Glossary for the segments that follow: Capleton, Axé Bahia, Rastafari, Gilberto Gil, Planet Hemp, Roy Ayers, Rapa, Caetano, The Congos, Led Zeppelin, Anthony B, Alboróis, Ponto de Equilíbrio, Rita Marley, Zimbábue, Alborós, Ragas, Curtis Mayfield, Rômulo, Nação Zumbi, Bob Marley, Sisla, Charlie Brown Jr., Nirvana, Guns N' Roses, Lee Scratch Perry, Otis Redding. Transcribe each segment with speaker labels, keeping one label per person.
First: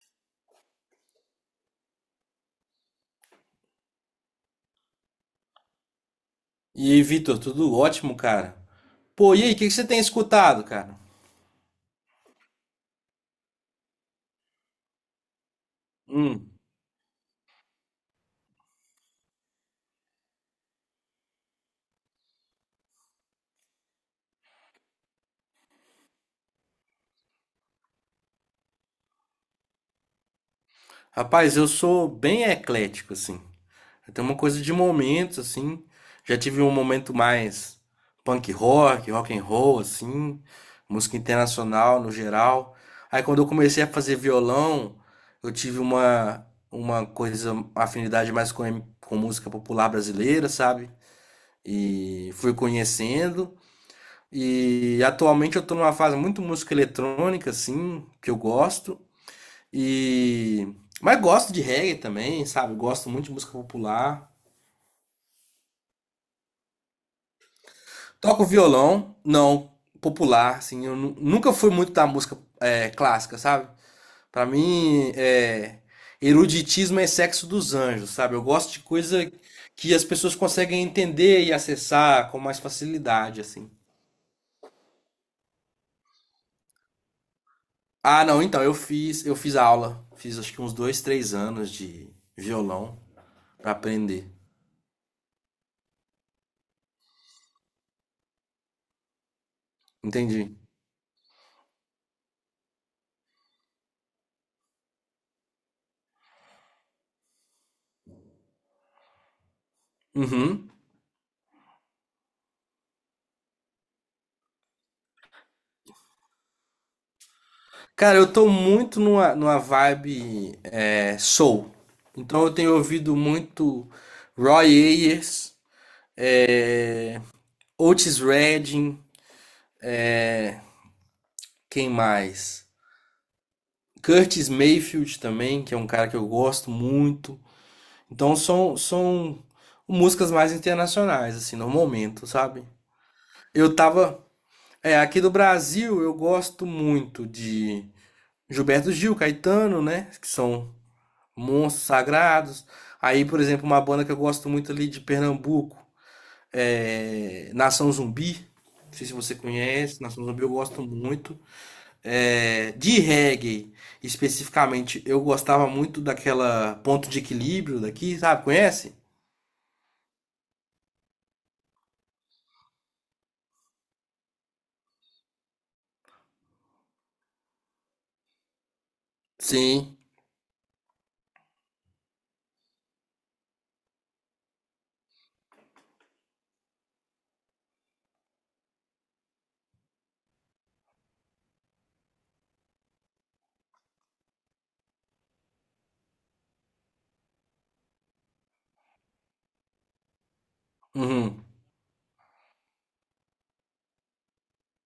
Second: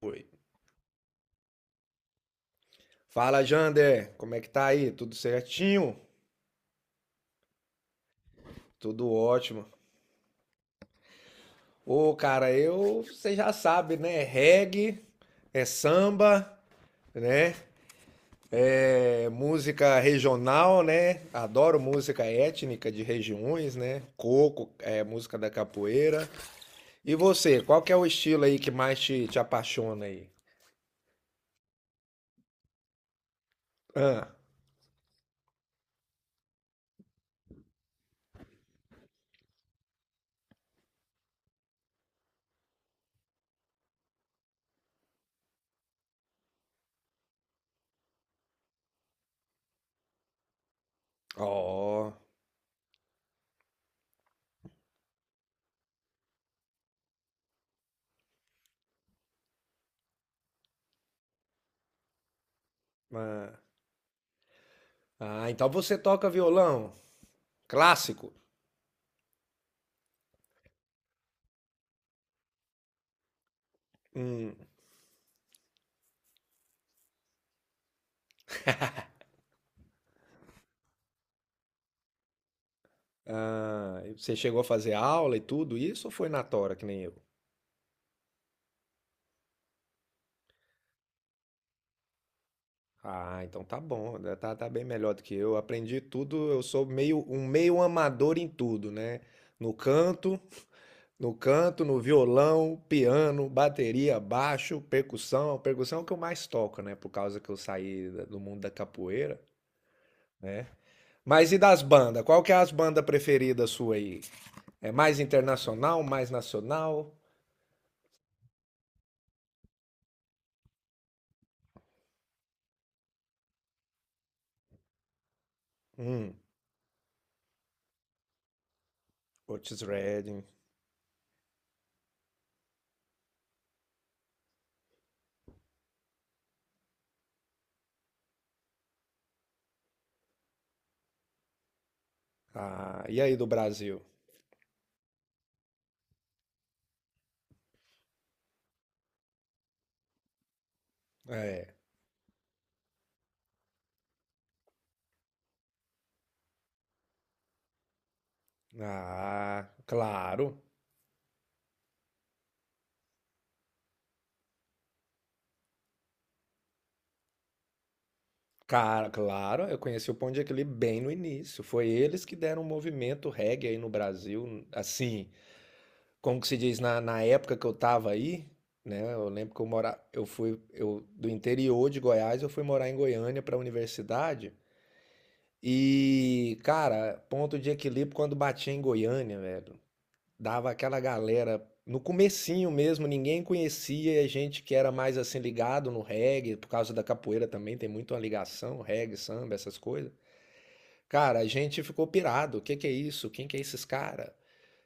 Speaker 1: Foi. Fala, Jander. Como é que tá aí? Tudo certinho?
Speaker 2: E aí, Vitor, tudo ótimo, cara?
Speaker 1: Tudo
Speaker 2: Pô, e aí, o
Speaker 1: ótimo.
Speaker 2: que que você tem escutado, cara?
Speaker 1: Ô, cara, eu, você já sabe, né? É Reggae, é samba,
Speaker 2: Hum.
Speaker 1: né? É música regional, né? Adoro música étnica de regiões, né? Coco, é música da capoeira. E você, qual que é o estilo aí que mais te apaixona aí?
Speaker 2: Rapaz, eu sou bem eclético, assim. Eu tenho
Speaker 1: Ah,
Speaker 2: uma coisa de momentos, assim. Já tive um momento mais punk rock, rock and roll, assim. Música internacional no geral. Aí quando eu comecei a fazer violão, eu tive uma coisa, uma afinidade mais com música popular brasileira, sabe?
Speaker 1: ó.
Speaker 2: E fui conhecendo. E atualmente eu tô numa fase muito música eletrônica, assim, que eu gosto. E. Mas gosto de reggae também, sabe? Gosto muito de música
Speaker 1: Ah,
Speaker 2: popular.
Speaker 1: ah, então você toca violão clássico?
Speaker 2: Toco violão, não, popular, assim. Nunca fui muito da música clássica, sabe? Pra
Speaker 1: Hum.
Speaker 2: mim, eruditismo é sexo dos anjos, sabe? Eu gosto de coisa que as pessoas conseguem entender e acessar com mais facilidade, assim.
Speaker 1: Ah, e você chegou a fazer aula e tudo isso ou foi na tora que nem eu?
Speaker 2: Ah, não, então, eu fiz aula. Fiz acho que uns dois, três anos de violão
Speaker 1: Ah, então
Speaker 2: pra
Speaker 1: tá bom,
Speaker 2: aprender.
Speaker 1: né, tá bem melhor do que eu. Aprendi tudo, eu sou meio um meio amador em tudo, né? No canto,
Speaker 2: Entendi.
Speaker 1: no canto, no violão, piano, bateria, baixo, percussão. Percussão é o que eu mais toco, né? Por causa que eu saí do mundo da capoeira, né?
Speaker 2: Uhum.
Speaker 1: Mas e das bandas? Qual que é as bandas preferidas sua aí? É mais internacional, mais nacional?
Speaker 2: Cara, eu tô muito numa vibe soul. Então eu tenho ouvido muito Roy Ayers,
Speaker 1: Hum,
Speaker 2: é, Otis Redding,
Speaker 1: Otis Redding.
Speaker 2: quem mais? Curtis Mayfield também, que é um cara que eu gosto muito. Então são músicas mais internacionais, assim, no momento, sabe?
Speaker 1: Ah, e aí do
Speaker 2: Eu
Speaker 1: Brasil?
Speaker 2: tava, é, aqui do Brasil eu gosto muito de Gilberto Gil, Caetano, né? Que são
Speaker 1: É.
Speaker 2: monstros sagrados. Aí, por exemplo, uma banda que eu gosto muito ali de Pernambuco é Nação Zumbi. Não sei se você
Speaker 1: Ah,
Speaker 2: conhece, Nação Zumbi eu
Speaker 1: claro.
Speaker 2: gosto muito. É, de reggae, especificamente, eu gostava muito daquela Ponto de Equilíbrio daqui, sabe? Conhece?
Speaker 1: Cara, claro, eu conheci o Ponto de Equilíbrio bem no início. Foi eles que deram o movimento reggae aí no Brasil, assim, como que se diz, na época que eu tava aí, né? Eu lembro que
Speaker 2: Sim.
Speaker 1: eu fui eu, do interior de Goiás, eu fui morar em Goiânia para a universidade. E, cara, Ponto de Equilíbrio quando batia em Goiânia, velho. Dava aquela galera no comecinho mesmo, ninguém conhecia, e a gente que era mais assim ligado no reggae, por causa da capoeira também tem muito uma ligação, reggae, samba, essas coisas. Cara,
Speaker 2: Uhum.
Speaker 1: a gente ficou pirado. O que que é isso? Quem que é esses cara?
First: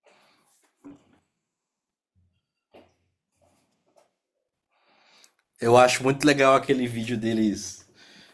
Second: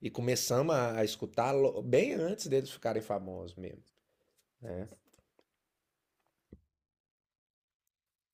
Speaker 1: E começamos a escutar bem antes deles ficarem famosos mesmo, né?
Speaker 2: Eu acho muito legal aquele vídeo deles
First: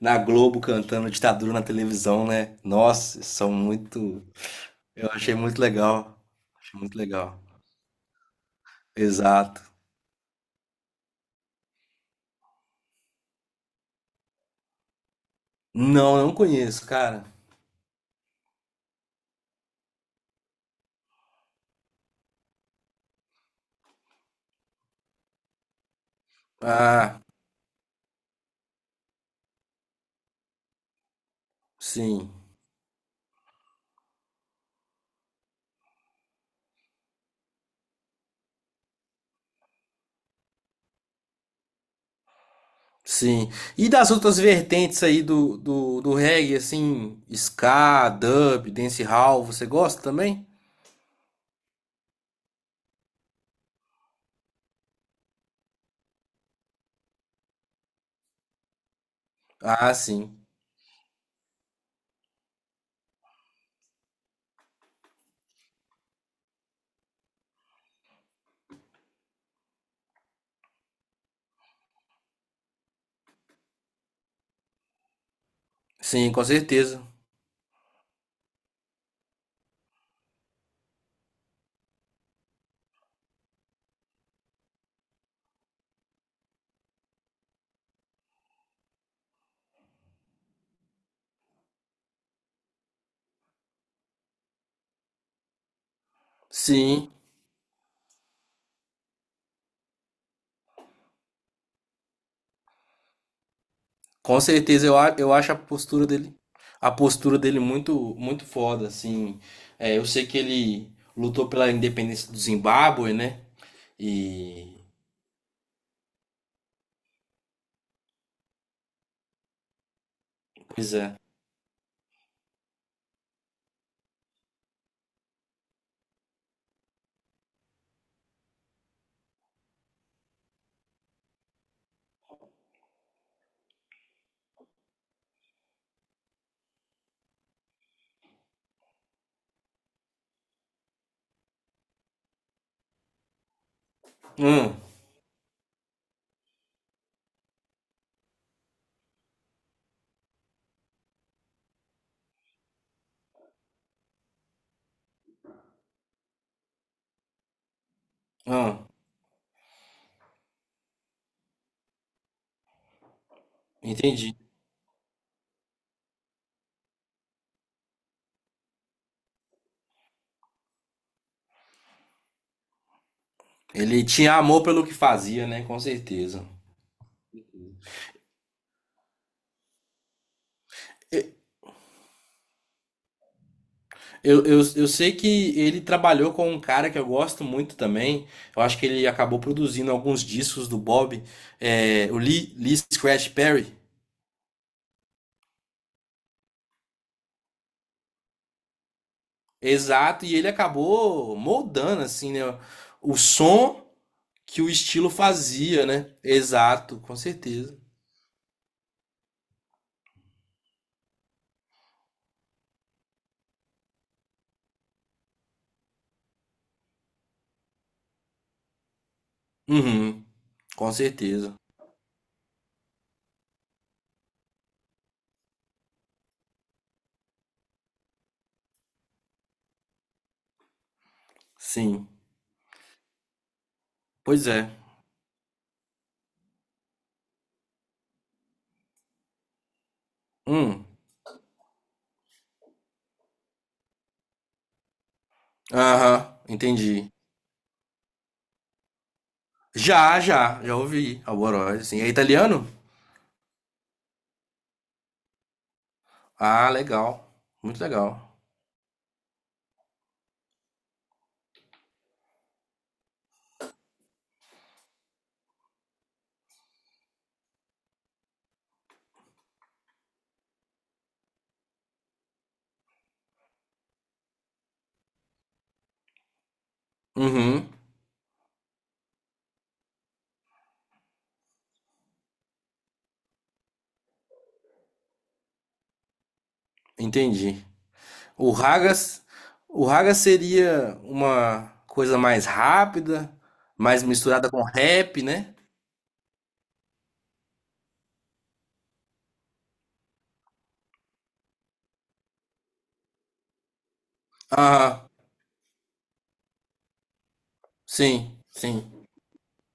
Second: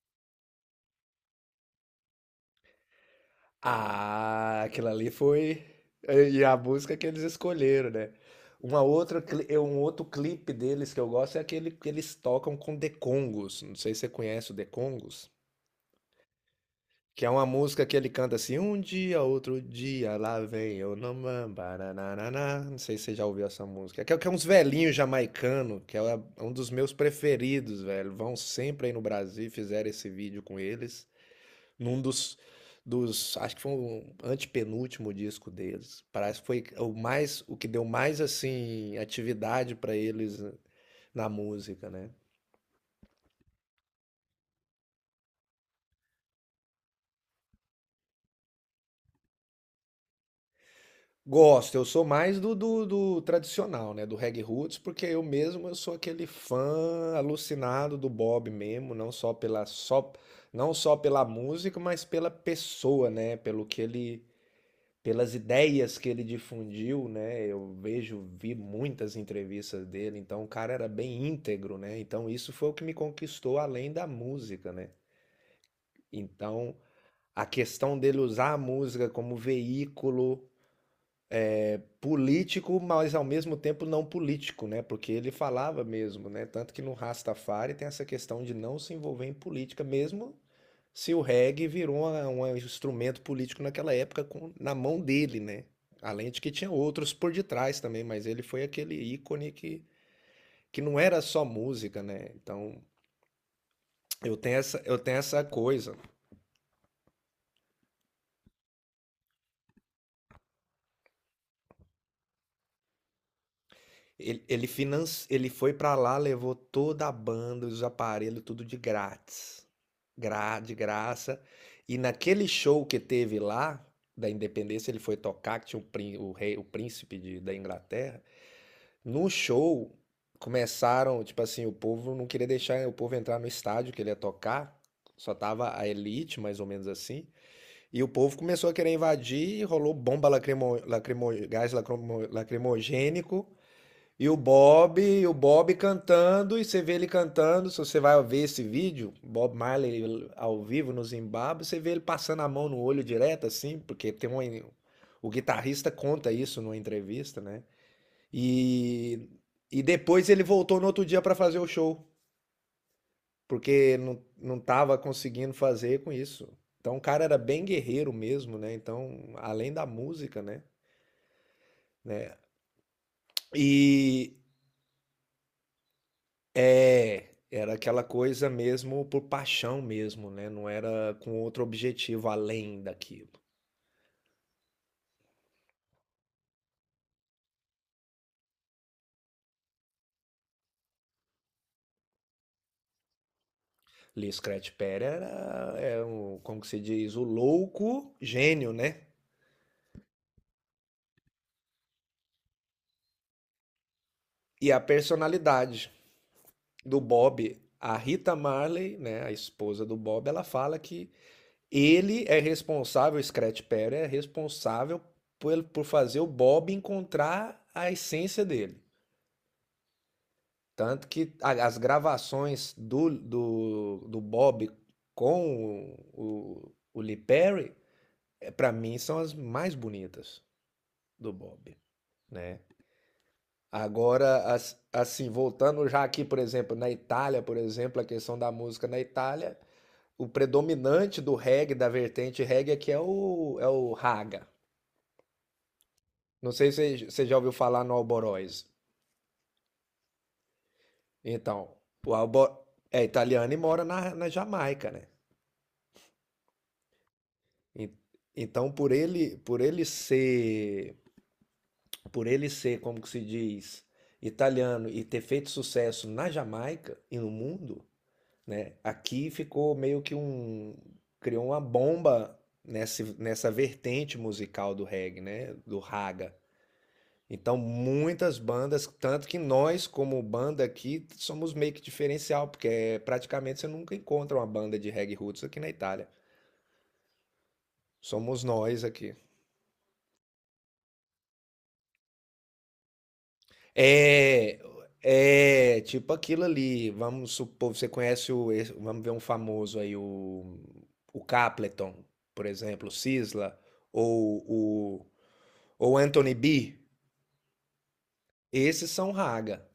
Speaker 2: na Globo cantando ditadura na televisão, né? Nossa, são muito.
Speaker 1: Ah, aquilo ali
Speaker 2: Eu achei muito
Speaker 1: foi
Speaker 2: legal.
Speaker 1: e a
Speaker 2: Achei
Speaker 1: música
Speaker 2: muito
Speaker 1: que eles
Speaker 2: legal.
Speaker 1: escolheram, né? É
Speaker 2: Exato.
Speaker 1: um outro clipe deles que eu gosto é aquele que eles tocam com The Congos. Não sei se você conhece o The Congos.
Speaker 2: Não, não conheço,
Speaker 1: Que
Speaker 2: cara.
Speaker 1: é uma música que ele canta assim, um dia, outro dia, lá vem eu, namam, baranananá. Não sei se você já ouviu essa música. Que é uns velhinhos jamaicano, que é um dos meus
Speaker 2: Ah,
Speaker 1: preferidos, velho. Vão sempre aí no Brasil, e fizeram esse vídeo com eles, num
Speaker 2: sim,
Speaker 1: dos, acho que foi um antepenúltimo disco deles. Parece que foi o mais, o que deu mais, assim, atividade pra eles na música, né?
Speaker 2: sim. E das outras vertentes aí do reggae, assim, ska, dub, dancehall, você gosta também?
Speaker 1: Gosto, eu sou mais do tradicional, né? Do reggae roots, porque eu mesmo eu sou aquele fã alucinado do Bob mesmo,
Speaker 2: Ah, sim.
Speaker 1: não só pela música, mas pela pessoa, né? Pelas ideias que ele difundiu, né? Vi muitas entrevistas dele, então o cara era bem íntegro, né? Então isso foi o que me conquistou além da música, né?
Speaker 2: Sim, com
Speaker 1: Então
Speaker 2: certeza.
Speaker 1: a questão dele usar a música como veículo político, mas ao mesmo tempo não político, né? Porque ele falava mesmo, né? Tanto que no Rastafari tem essa questão de não se envolver em política, mesmo se o reggae virou um instrumento político naquela época na mão dele, né? Além de que tinha
Speaker 2: Sim.
Speaker 1: outros por detrás também, mas ele foi aquele ícone que não era só música, né? Então
Speaker 2: Com certeza,
Speaker 1: eu tenho
Speaker 2: eu
Speaker 1: essa
Speaker 2: acho
Speaker 1: coisa.
Speaker 2: a postura dele muito, muito foda, assim. É, eu sei que ele lutou pela independência do Zimbábue, né?
Speaker 1: Ele, ele,
Speaker 2: E,
Speaker 1: finan... ele foi pra lá, levou toda a banda, os aparelhos, tudo de grátis. De
Speaker 2: pois é.
Speaker 1: graça. E naquele show que teve lá, da Independência, ele foi tocar, que tinha o rei, o príncipe da Inglaterra. No show, começaram, tipo assim, o povo não queria deixar o povo entrar no estádio que ele ia tocar. Só tava a elite, mais ou menos assim. E o povo começou a querer invadir, rolou bomba gás lacrimogênico. E o
Speaker 2: Hum,
Speaker 1: Bob, e o Bob cantando, e você vê ele cantando. Se você vai ver esse vídeo, Bob Marley ao vivo no Zimbábue, você vê ele passando a mão no olho direto, assim, porque tem uma, o guitarrista conta isso numa entrevista, né?
Speaker 2: hum,
Speaker 1: E, e depois ele voltou no outro dia para fazer o show, porque não,
Speaker 2: entendi.
Speaker 1: não tava conseguindo fazer com isso. Então o cara era bem guerreiro mesmo, né? Então, além da música, né?
Speaker 2: Ele
Speaker 1: E,
Speaker 2: tinha amor pelo que fazia, né? Com certeza.
Speaker 1: era aquela coisa mesmo por paixão mesmo, né, não era com outro objetivo além daquilo.
Speaker 2: Eu sei que ele trabalhou com um cara que eu gosto muito também. Eu acho que ele acabou produzindo alguns discos do Bob, é, o Lee Scratch Perry.
Speaker 1: Lee Scratch Perry era é o como que se diz? O louco gênio, né,
Speaker 2: Exato, e ele acabou moldando assim, né, o som que o
Speaker 1: e a
Speaker 2: estilo fazia,
Speaker 1: personalidade
Speaker 2: né?
Speaker 1: do
Speaker 2: Exato, com
Speaker 1: Bob,
Speaker 2: certeza.
Speaker 1: a Rita Marley, né, a esposa do Bob, ela fala que ele é responsável, o Scratch Perry é responsável por fazer o Bob encontrar a essência dele.
Speaker 2: Uhum, com
Speaker 1: Tanto que
Speaker 2: certeza.
Speaker 1: as gravações do Bob com o Lee Perry, para mim, são as mais bonitas do Bob,
Speaker 2: Sim.
Speaker 1: né?
Speaker 2: Pois
Speaker 1: Agora,
Speaker 2: é.
Speaker 1: assim, voltando já aqui, por exemplo, na Itália, por exemplo, a questão da música na Itália, o
Speaker 2: Hum.
Speaker 1: predominante do reggae, da vertente reggae, aqui é o raga.
Speaker 2: Aham,
Speaker 1: Não sei se
Speaker 2: entendi.
Speaker 1: você já ouviu falar no Alborós.
Speaker 2: Já ouvi
Speaker 1: Então,
Speaker 2: Alboróis, assim. É
Speaker 1: o Albo
Speaker 2: italiano?
Speaker 1: é italiano e mora na Jamaica, né?
Speaker 2: Ah, legal. Muito
Speaker 1: En-
Speaker 2: legal.
Speaker 1: Então, por ele ser, como que se diz, italiano e ter feito sucesso na Jamaica e no mundo, né? Aqui ficou meio que criou uma bomba nessa vertente musical do reggae, né? Do raga. Então,
Speaker 2: Uhum,
Speaker 1: muitas bandas, tanto que nós, como banda aqui, somos meio que diferencial, porque é, praticamente você nunca encontra uma banda de reggae roots aqui na Itália.
Speaker 2: entendi.
Speaker 1: Somos
Speaker 2: O
Speaker 1: nós aqui.
Speaker 2: Ragas, o Ragas seria uma coisa mais rápida, mais misturada
Speaker 1: É,
Speaker 2: com rap, né?
Speaker 1: é tipo aquilo ali. Vamos supor, você conhece vamos ver um famoso aí, o Capleton, por exemplo, o Sisla, ou
Speaker 2: Aham.
Speaker 1: o ou Anthony B.
Speaker 2: Sim,
Speaker 1: Esses
Speaker 2: sim.
Speaker 1: são raga,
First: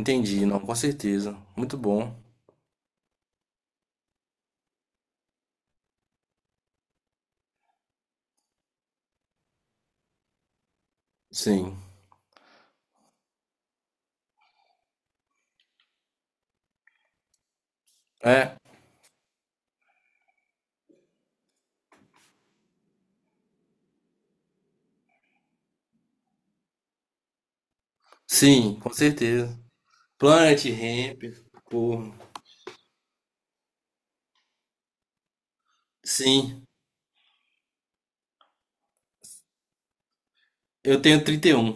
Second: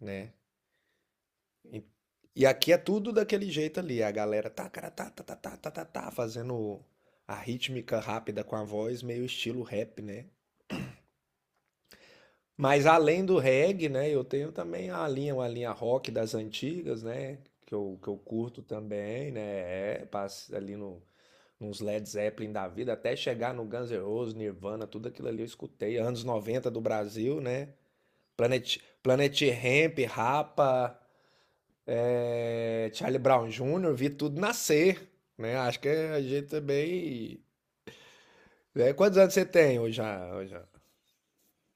Speaker 1: né?
Speaker 2: Não, com certeza. Muito
Speaker 1: E,
Speaker 2: bom.
Speaker 1: e aqui é tudo daquele jeito ali. A galera tá, cara, tá, tá, tá, tá, tá, tá, tá, fazendo a rítmica rápida com a voz, meio estilo rap, né?
Speaker 2: Sim.
Speaker 1: Mas além do reggae, né, eu tenho também a linha, uma linha rock das antigas, né, que eu
Speaker 2: É.
Speaker 1: curto também, né, passa ali no, nos Led Zeppelin da vida, até chegar no Guns N' Roses, Nirvana, tudo aquilo ali eu escutei, anos 90 do Brasil, né, Planet,
Speaker 2: Sim, com
Speaker 1: Planet
Speaker 2: certeza.
Speaker 1: Hemp,
Speaker 2: Planet
Speaker 1: Rapa,
Speaker 2: Hemp. Porra.
Speaker 1: Charlie Brown Jr., vi tudo nascer, né, acho que a gente
Speaker 2: Sim.
Speaker 1: também... né, quantos anos você tem hoje, já?
Speaker 2: Eu tenho 31.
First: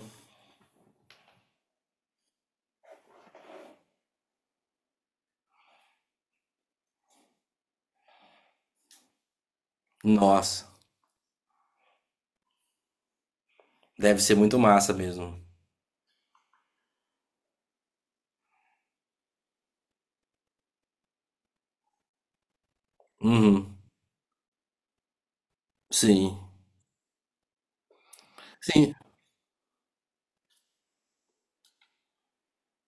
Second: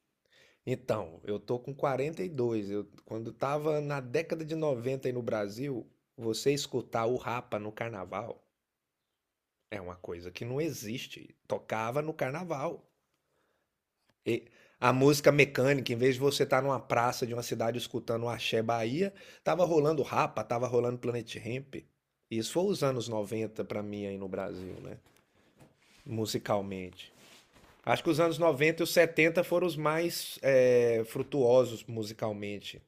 Speaker 1: Então, eu tô com 42. Eu, quando tava na década de 90 aí no Brasil, você escutar o Rapa no carnaval é uma coisa que não
Speaker 2: Nossa.
Speaker 1: existe. Tocava no carnaval.
Speaker 2: Deve ser
Speaker 1: E
Speaker 2: muito
Speaker 1: a
Speaker 2: massa
Speaker 1: música
Speaker 2: mesmo.
Speaker 1: mecânica, em vez de você estar numa praça de uma cidade escutando o Axé Bahia, tava rolando Rapa, tava rolando Planet Hemp. Isso foi os anos 90
Speaker 2: Uhum.
Speaker 1: pra mim aí no Brasil, né?
Speaker 2: Sim.
Speaker 1: Musicalmente. Acho que os anos 90 e os
Speaker 2: Sim.
Speaker 1: 70 foram os mais frutuosos musicalmente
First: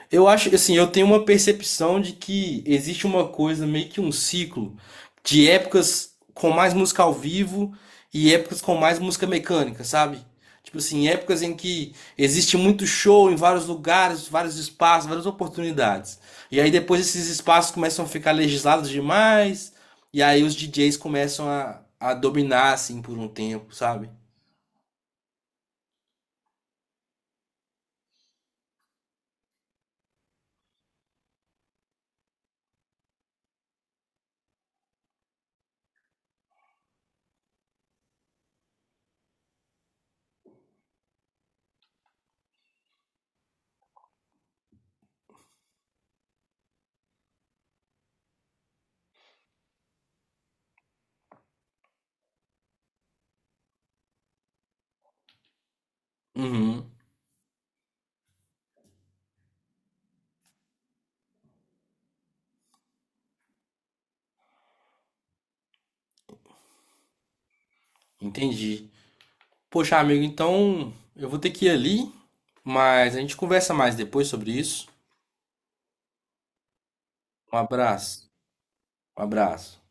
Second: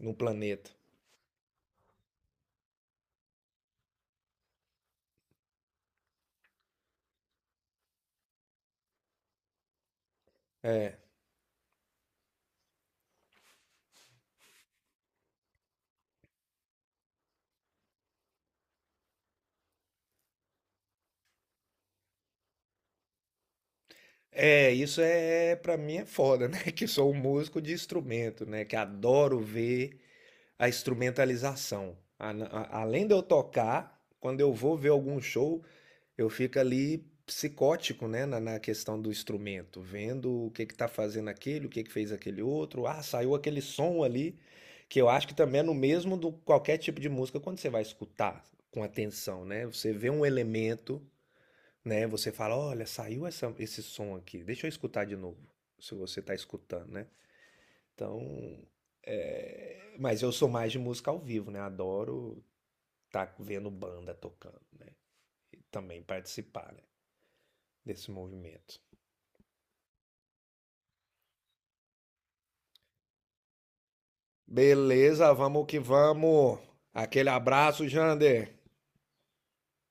Speaker 1: no
Speaker 2: Eu acho,
Speaker 1: planeta.
Speaker 2: assim, eu tenho uma percepção de que existe uma coisa, meio que um ciclo, de épocas com mais música ao vivo e épocas com mais música mecânica, sabe? Tipo assim, épocas em que existe muito show em vários lugares, vários espaços, várias oportunidades. E aí depois esses espaços começam a ficar legislados demais, e aí os DJs começam a dominar, assim, por um tempo, sabe?
Speaker 1: É, isso é pra mim é foda, né? Que sou um músico de instrumento, né? Que adoro ver a instrumentalização. Além de eu tocar, quando eu vou ver algum show, eu fico ali psicótico, né? Na questão do instrumento, vendo o que que tá fazendo aquele, o que que fez aquele outro. Ah, saiu aquele som ali, que eu acho que também é no mesmo do qualquer tipo de música quando você vai escutar com atenção, né? Você vê um elemento né, você fala: "Olha, saiu essa esse som aqui, deixa eu escutar de novo", se você tá escutando,
Speaker 2: Uhum,
Speaker 1: né. Então, mas eu sou mais de música ao vivo, né, adoro tá vendo banda tocando, né, e também participar, né, desse movimento.
Speaker 2: entendi. Poxa, amigo, então eu vou ter que ir ali, mas a gente conversa mais depois sobre isso.
Speaker 1: Beleza, vamos que vamos. Aquele
Speaker 2: Um
Speaker 1: abraço,
Speaker 2: abraço.
Speaker 1: Jander.
Speaker 2: Um abraço.